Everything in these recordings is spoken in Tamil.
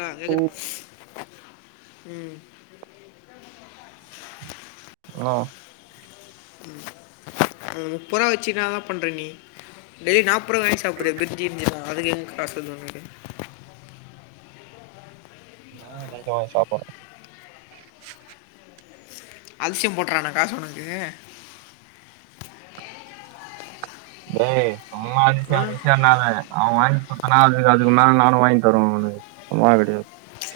அ ஜெகத் ம் என்னவா ம் முப்பருவா வெச்சு என்னதா பண்ற நீ டேய்லி நாப்பரவாக்கு வாங்கி சாப்பட்றியே பிரிஞ்சி கிரிஞ்சி எல்லா அதுக்கு எங்க காசு வருது உனக்கு நா ஏ நைட்டு வாங்கி சாப்பற்றே அல்சியம் போட்டற்றாணா காசு உனக்கு டேய் சும்மா அதிசியோ ஆ? அதிசியோனாத அவ வாய்ங் குத்தனா அது அதுக்கு மேல நானு வாய்ங் தருவே அவனுக்கு சும்மா கடையாது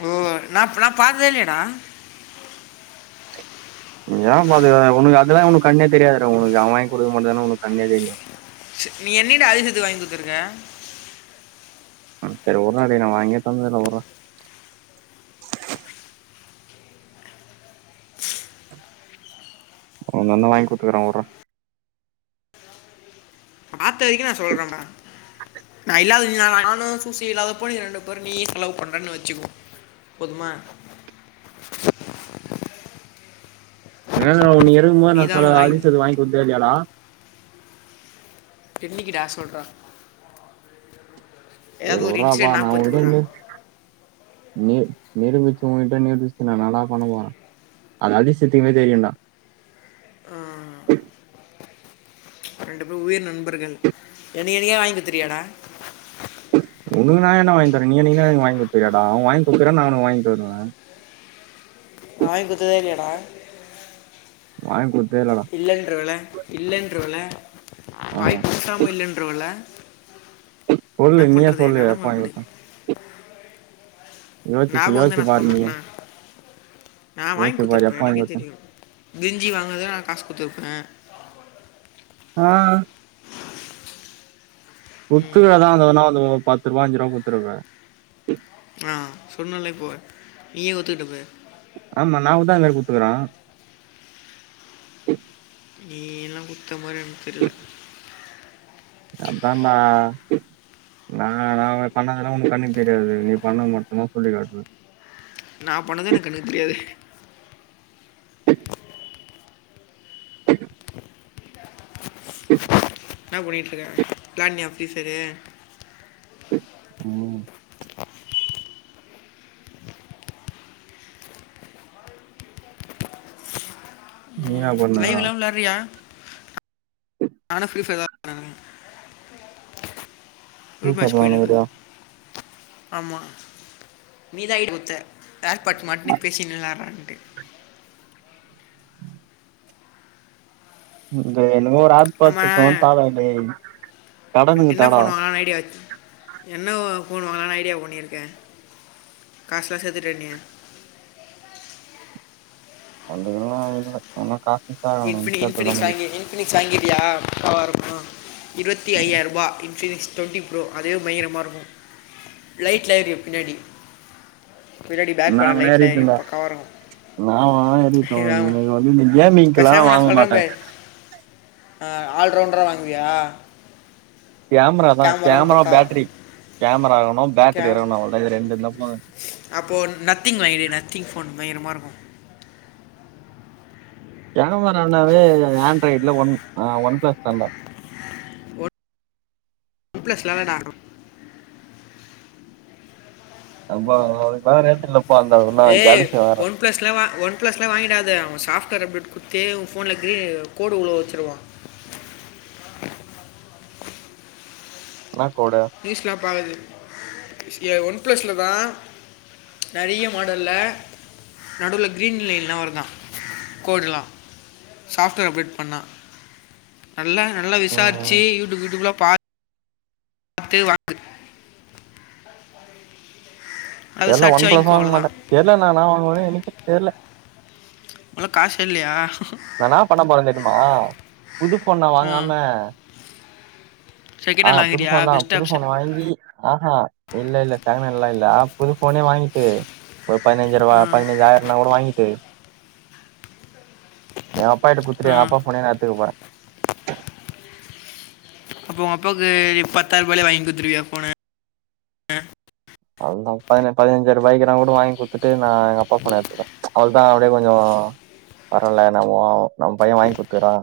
ஓ நா இப்பலா பாக்கர்தே இல்லயேடா கொஞ்ச நேரோ பாத்துக்குறனே உனக்கு அதெல்லா உனக்கண்ணே தெரியாதுடா உனக்கு அவ வாய்ங் குடுக்க மட்டுதான உனக்கண்ணே தெரியு நீ என்னிக்டா அதிசியத்துகு வாய்ங் குடுத்துருக்க செரி உட்ரா டேய் நா வாங்கியே தந்ததில்ல உட்ரா அவ தான்டா வாய்ங் குடுத்துருக்கா உட்றா பாத்த வரிக்கு நா சொல்றேன்டா நா இல்லாதது நானு சூசி இல்லாதப்போ நீ ரெண்டு பேரு நீயே செலவு பண்றன்னு வெச்சுக்குவோ போதுமா என்னடா ஒ நீ இருக்கும்போது நா தான் செலவு அவனுக்கு வாங்கி அரீஸ்து வாய்ங் குடுத்ததே இல்லையாடா என்னிக்குடா சொல்றா ஏதாவது சேரி ஒரு உட்றாப்பா இன்சிடென்ட் நா நாற்பத்தி உங்ககிட்ட விட்றா இன்னிமேல் நீ நிரூபிச்சு உன்கிட்ட நிரூபிச்சு நா என்னடா பண்ண போற அது அதிசியத்துக்குமே தெரியுடா ரெண்டு பேரு உயிர் நண்பர்கள் எனக்கு என்னிக்கா வாய்ங் குடுத்துருக்கியாடா உனக்கு நா ஏ டா வாங்கி தரே நீ என்னிக்குன்னா எனக்கு வாய்ங் குடுத்துருக்கியாடா அவ வாய்ங் குடுக்கறா நா அவனுக்கு வாய்ங் தருவே நா வாய்ங் குத்ததே இல்லையாடா வாய்ங் குத்ததே இல்லடா இல்லன்றவல்ல இல்லன்றவல்ல ஆமா வாய் கூசாம இல்லன் றுவல்ல சொல்லு நீயே சொல்லு எப்ப வாய்ங் குடுத்தன் யோசிச்சு சொ ஞாபகோ இருந்தா நா யோசிச்சு சொல்ல பாரு நீயே மாட்டனா நா வாய்ங் யோசிச்சு பாரு குத்துருப்பே எப்ப வாங்கி எனக்கே குடுத்தே தெரியு பிரிஞ்சி வாங்கதா நா காஸ் குத்துருப்பே ஆ குத்திருப்ப எதா எதனா வந்து பத்து ருபா அஞ்சு ருபா குத்துருப்ப ஆ சொன்னல்ல இப்போ நீயே ஒத்துக்குட்ட பாரு ஆமா நாகூடதா அந்தமாரி குத்துக்குறே நீ எல்லா குத்தமாரி எனக்கு தெர்ல அத்தான்டா நா நா உனக் பண்ணதெல்லா உனக் கண்ணுக்கு தெரியாது நீ பண்ணது மட்டுதா சொல்லிக்காட்டுவ நா பண்ணதே எனக் கண்ணுக்கு தெரியாதே என்ன பண்ணிட்ருக்க விளாட்னியா ஃபிரீ ஃபயிரு ம் நீ என்னா பண் லைவ் எல்லா விளையாட்றியா நானு பிப்த் ரூம் ஃப்ரீஃபயர்ல மேட்ச் போயிட்ருக்குது விளாண்டுக்கறியா ஆமா நீதா ஏடு குடுத்த இயர் பாட்ஸ்டு மாட்ன்னே பேசிட்னு விளாட்ரா அங்ட்டு இந்த என்னமோ ஒரு ஏர்பார்ட்ஸ் எடுத்துனு வந்து ஆமாம் தாரான் டேய் என் கடனுக்கு என்ன தாடா ஃபோன் வாங்கலான்னு ஐடியா இருக்கு என்ன ஃபோன் வாங்கலனு ஐடியா பண்ணியிருக்கே காசுலா சேர்த்துட்ருக்கேனியே அதெல்லா இல்ல ஒன்னு காசு சேக்கலடா இன்னு சேத்தாதா முடியு பிக்னிக் வாங்கிட்டியா இந்த வாரமா இருவத்தி ஐயாயிர ரூபா இன்பினிக்ஸ் தொட்டிப் ப்ரோ அதுவே பயங்கரமா இருக்கு லைட்லா எரியு பின்னாடி பின்னாடி பேக் நா பேனல் வேணா லைட்ல ஏறிட்டேன்டா எரியு பக்கவா இருக்கு நா வாங்குனா எறிட்டோ இந்த இது வந்து இந்த கேமிங்கெல்லா வாங்க மாட்டாங்க ஆ ஆல்ரவுண்டரா வாங்குவியா கேமரா தா கேமராவும் கேமரா பக்கா பேட்டரி கேமரா எறக்கணு பேட்டரி எறக்கணு அவ்ளோதா இது ரெண்டுருந்தா போது அப்போ நத்திங் வாங்கிரு நத்திங் ஃபோன் பயங்கரமா இருக்கு கேமரானாவே அது அது ஆண்ட்ராய்ட்ல ஒன் அ ஒன் ப்ளஸ் தான்டா ஒன் ப்ளஸ் லெவனா டோ அப்ப அவ்ளோதுக்கெல்லா ரேட் இல்லப்பா அந்த இந்த கேலக்ஸி வரு ஸ்லா வா ஒன் ப்ளஸ்லா வாங்கிடாத அவன் சாப்ட்வேர் அப்டேட் குடுத்தே ஓ ஃபோன்ல க்ரின் கோடு உல வச்சுருவா என்னா கோடு நியூஸ்லா பாக்குறது ஏ ஒன் ப்ளஸ்லதா நெறைய மாடல்ல நடுல கிரீன்லைன்லா வரு தா கோடுலா சாப்ட்வேர் அப்டேட் பண்ணா நல்லா நல்லா ம் விசாரிச்சு யூடியூப் யூடியூப்லா பாத்து வாங்குற்து நல்லா தெர்ல ஒன் விசாரித்து ப்ளஸ் வாங்கிக்கோ வாங்க மாட்டே அவ்வளோதான் தெர்யல நான்னா வாங்குவேனு எனக்கே தெர்ல நல்ல காசே இல்லையா நா இன்ன பண்ண போறே தெரியுமா புது ஃபோன் நா ஆ வாங்காம செகண்ட் ஆ ஹேண்ட் புது வாங்குறியா ஃபோன் தா பெஸ்ட் புது ஆப்ஷன் ஃபோனு வாங்கி ஆ ஹா இல்ல இல்ல செகண்ட் ஹேண்ட்லா இல்ல ஆ புது ஃபோனே வாங்கிட்டு ஒரு பதுனஞ்சு ஆயிர்ரூவா பதினஞ்சு ஆயிரனா கூட வாங்கிட்டு எங்க அப்பாட்ட குடுத்துட்டு ஆ எங்க அப்பா ஃபோனயே நா எடுத்துக்க போறே அப்ப உங்க அப்பாக்கு பத்தாயிர ரூபாயாலே வாங்கி குடுத்துருவியா ஃபோனு அவளோதா பதினே பதினஞ்சாயிர ரூபாய்க்குனா கூட வாங்கி குடுத்துட்டு நா எங்க அப்பா ஃபோன எடுத்துடுவே அவளோ தா அப்டியே கொஞ்சோ பரவால நம்மோ நம்ம பையே வாங்கி குடுத்துக்குறா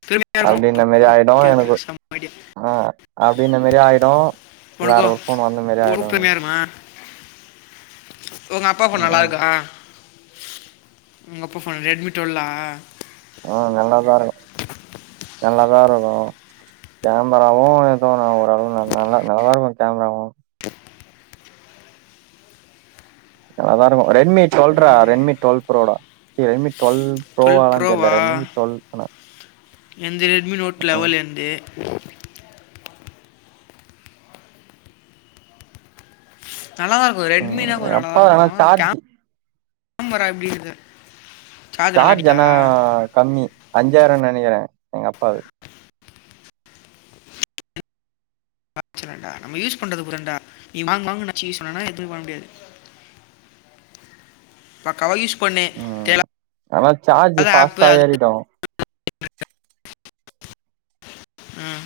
பெருமே அப்டி இந்த மாரி ஆயிடு எனக்கு ஆ அப்டி இந்த மாரி ஆயிடு வேற உனக்கோ ஒ ஒரு ஃபோன் வந்த மாரி ஆயிடு பொறுப்பு மே எனக்கு ஆயிருமா உங்க அப்பா ஃபோன் நல்லா ம் இருக்கா உங்க அப்பா ஃபோன் ரெட்மி டுவல்லா ஆ நல்லாதா இருக்கு நல்லாதா இருக்கு கேமராவு ஏதோ நா ஓரளவு நல்லா நல்லா நல்லாதா இருக்கு கேமராவு நல்லா தா இருக்கு ரெட்மி டு்வல்ரா ரெட்மி டு்வல் ப்ரோ டா கி ரெட்மி டுவல் ப்ரோ டுவெல் வாலா தெர்ல ரெட்மி டுவேல் ஆனா என்து ரெட்மி நோட் ம் லெவல் என்து நல்லா தா இருக்கு ம் ரெட்மினா கொஞ்ச எங்க நல்லா தா அப்பா ஆனா இருக்கு சார்ஜ் கேம் கேமரா எப்டி இருக்து சார்ஜ் ஆனா கம்மி அஞ்சாயிரோ நெனைக்குறே எங்க அப்பாது வச்சறண்டா நம்ம யூஸ் பண்றதுப்புறண்டா நீ மாங்கு மாங்கு ன்னு அட்ச்சி யூஸ் பண்ணோனா எதுமே பண்ண முடியாது பக்காவா யூஸ் பண்ணு ம் தேவலா ஆனா சார்ஜ் ல்லாத ஆப்பு ஃபாஸ்ட்டா அது ஏறிடு ம்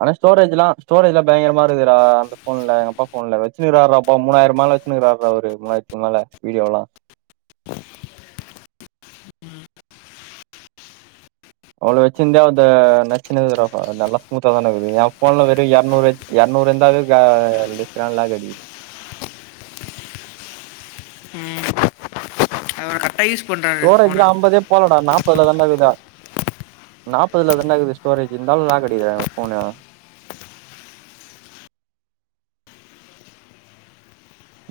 ஆனா ஸ்டோரேஜ்லா ஸ்டரேஜ்ல்லா பயங்கரமா இருக்குடா அந்த ஃபோன்ல எங்க அப்பா ஃபோன்ல வெச்ருக்கார்றாப்பா மூணாயிரம் மேல வெச்ன்னுருக்கார்ரா அவரு மூனாயிர்த்துக்கு மேல வீடியோவ்லா அவ்ளோ வெச்சிர்ந்தே அது நச்சுனுக்குறுக்குடாப்பா நல்லா ஸ்மூத்தா தான இருக்குது எ ஃபோன்ல வெறு எரநூறு எரநூறு இருந்தாவ க நெட் நல்லா கடிக்குது ம் அவரு கர்ட்டா யூஸ் பண்றா ஸ்டோரேஜ்லா அம்பதே போலடா நாப்பதுல தான்டாங்கிது நாப்பதுல தான்டாக்குது ஸ்டோரேஜ் இருந்தாலு லாக்கடிக்கதுடா எ ஃபோனு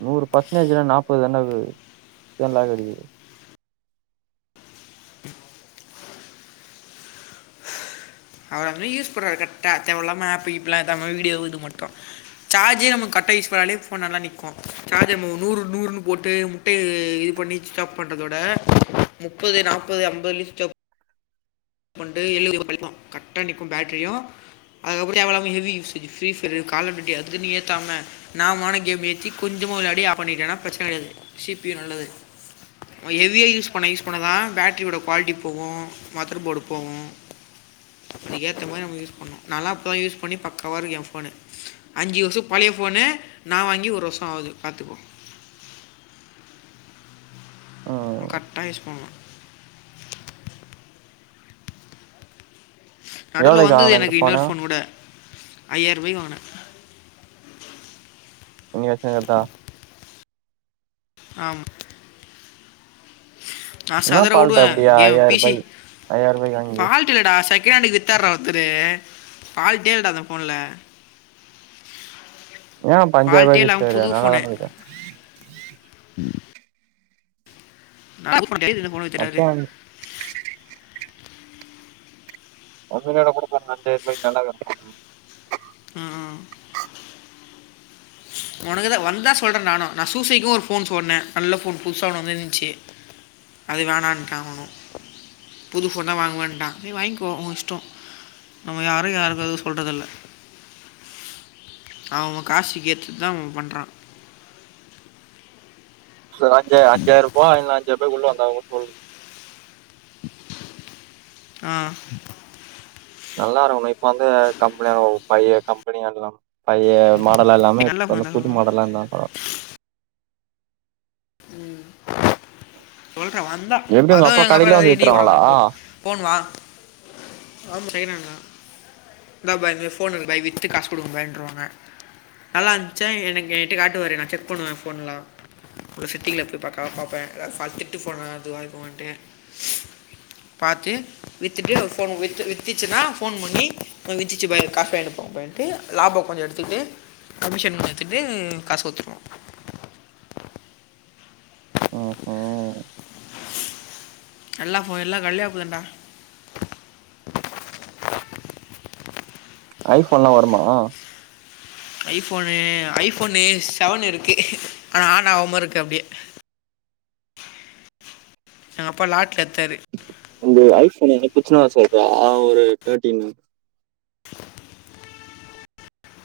நூறு பர்சன்டேஜ்ல்ல நாப்பதுதான்டா நல்லா கெடக்கிது அவரு ரீ யூஸ் பண்ணுவாரு கர்ட்டா தேவ இல்லாம ஆப்பு கீப்புலா ஏத்தாம வீடியோவு இது மட்டு சார்ஜே நம்ம கர்ட்டா யூஸ் பண்ணால ஃபோன் நல்லா நிக்கு சார்ஜ நம்ப நூறு நூறுன்னு போட்டு ட்டு இது பண்ணி ஸ்விச் ஆப் பண்றத வுட முப்பது நாப்பது அம்பதுல ஸ்விச் ஆஃப் பண்டு எழுவதுஎம்பதுல போய் நிக்கு கர்ட்டா நிக்கு பேட்ரியு அதுக்கப்றோ ஏவயில்லாம ஹெவி யூஸ்சேஜ் ஃபிரி பியர்டு காலர்டூட்டி அதுக்ன்ட்டு ஏத்தாம நாமான கேமு ஏற்றி கொஞ்சமா வெள்யாடி ஆஃப் பண்ணிட்டேனா பிரச்சன கீடையாது சி பி யு நல்லது நம்ம ஹெவியா யூஸ் பண்ண யூஸ் பண்ணதா பேட்ரியோட குவாலிட்டி போகோ மதர் போர்டு போவோ அதுக்க ஏத்த மாரி நம்ம யூஸ் பண்ணோ நா லா இப்பதா யூஸ் பண்ணி பக்காவா இருக்கு எ ஃபோனு அஞ்சு வர்ஷோ பழைய ஃபோனு நா வாங்கி ஒரு வர்ஷோ ஆவுது பாத்துக்கோ அவ ம் கர்ட்டா யூஸ் பண்ணுவா நடுவுல எவ்ளோக்கு வந்துது வாங்குன இந்த எனக்கு ஃபோனு இன்னோர் ஃபோன் கூட ஐயாயிரபாய்க்கு வாங்குனே நீ வெச்சுனுகுறதா ஆமா நா என்ன சதற ஃபால்ட் வுடுவே அப்டியா கேம் பி சி ஐயாயிரூபாய் ஐயாயிரூபாய்க்கு வாங்கிது ஃபால் வொர்த்து இல்லடா செகண்ட்ஹேண்டுக்கு வித்தாறா ஒர்த்தரு ஃபால்ட்டே இல்லடா அந்த ஃபோன்ல ஏ அப்ப ஃபால்ட்டே அஞ்சாயிரூபாய்க்கு இல்லாம வித்துட்டாரு புது ஃபோனு நல்லாதான இருக்கு ஆ புது ஃபோனுகான்டி இந்த ஃபோன வித்துட்டாரு அப்ப [unintelligible] ம் ஒனக்கு தா வந்தா சொல்ற நானோ நா சூசைக்கு ஒரு ஃபோன் சொன்னே நல்ல ஃபோன் புதுசா ஒன்னு வந்துதுனுச்சு அது வேணான்ட்டா அவனு புது ஃபோன் தா வாங்கவேன்ட்டா நீ வாங்கோ உ இஷ்டோ நம்ம யாரோ யாருக்கு எதுவு சொல்றதுல்ல அவ காசுக்கு கேட்டு தா அவ பண்றா சு அஞ்சா அஞ்சாயிரபா இல்ன்னா அஞ்சாயிருபாகுள்ள வந்தா சொல்லு ஆ நல்லா இருக்கோல இப்ப வந்து கம்பனிய பய்ய கம்பனியாண்டதா பய்ய மாடலா இல்லாம நல்ல இப்ப ஃபோன் வந்து தான் புது சொல்லுவான் மாடல்லா இர்ந்தா பரவா ம் சொல்றே வந்தா எப்டி உங்க அதுவு [unintelligible] எங்க அப்பா கடையில ஏதாவது வந்து இடி போறா வித்துருவாங்களா போ ஃபோன் வாங் ஆமா செகனன்ட்தா இந்த பாய் இந்த ஃபோன்னு இருக்கு பாய் வித்து காசு குடுங்க பாய்ன்றுவாங்க நல்லா இந்துச்சா எனக்கு என்ட்ட காட்டுவாரு நா செக் பண்ணுவ ஃபோன்லா ஒரு சிட்டிங்ல போய் பக்காவா பாப்பே எதாவது ஃபால் திட்டு ஃபோனா அதுவா இதுவான்ட்டு பாத்து வித்துட்டு அவுரு ஃபோனு வித்து வித்துச்சுன்னா ஃபோன் பண்ணி அ விச்சிச்சி பாய் காசு வாய்ன்ட்டு போங்க டு லாபோ கொஞ்சொ எடுத்துகிட்டு கமிஷன் எடுத்துக்ட்டு காசு கொடுத்துருவோ ம் ம் எல்லா போன் எல்லா கால்யா பொய்ருன்டா ஐஃபோன்லா வருமா ஐஃபோனூ ஐஃபோனு செவன் இருக்கு ஆனா ஆன் ஆவாம இருக்கு அப்டியே எங்கப்பா லாட்ல எட்த்தாரு என்து ஐபோன் எதனா பிரச்சன வந்தா சொல்றா ஒரு தேட்டீன்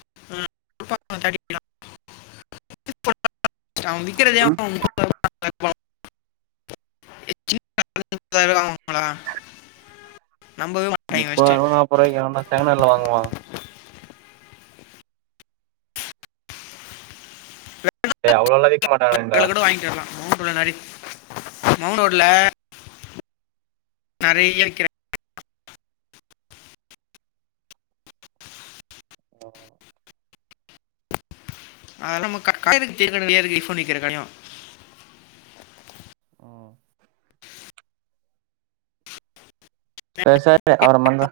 [unintelligible] [unintelligible] ஆ [unintelligible] நம்பவே மாட்டாங்க ஃபஸ்ட்டு முப்பதாயிரூவா நாப்பதுரூபாய்க்கு எவன்டா செகண்டென்டுல வாங்குவா எ அவ்ளோலாய் கூட வாய்க்கிர்லா [unintelligible] மௌன்ட்ரோட்ல நெறையா விக்கிற ஆ ஆ நம்ம [unintelligible] ஐபோன் விக்கிற கடயு ம் சேர் சேரி அப்பறொ பண்றே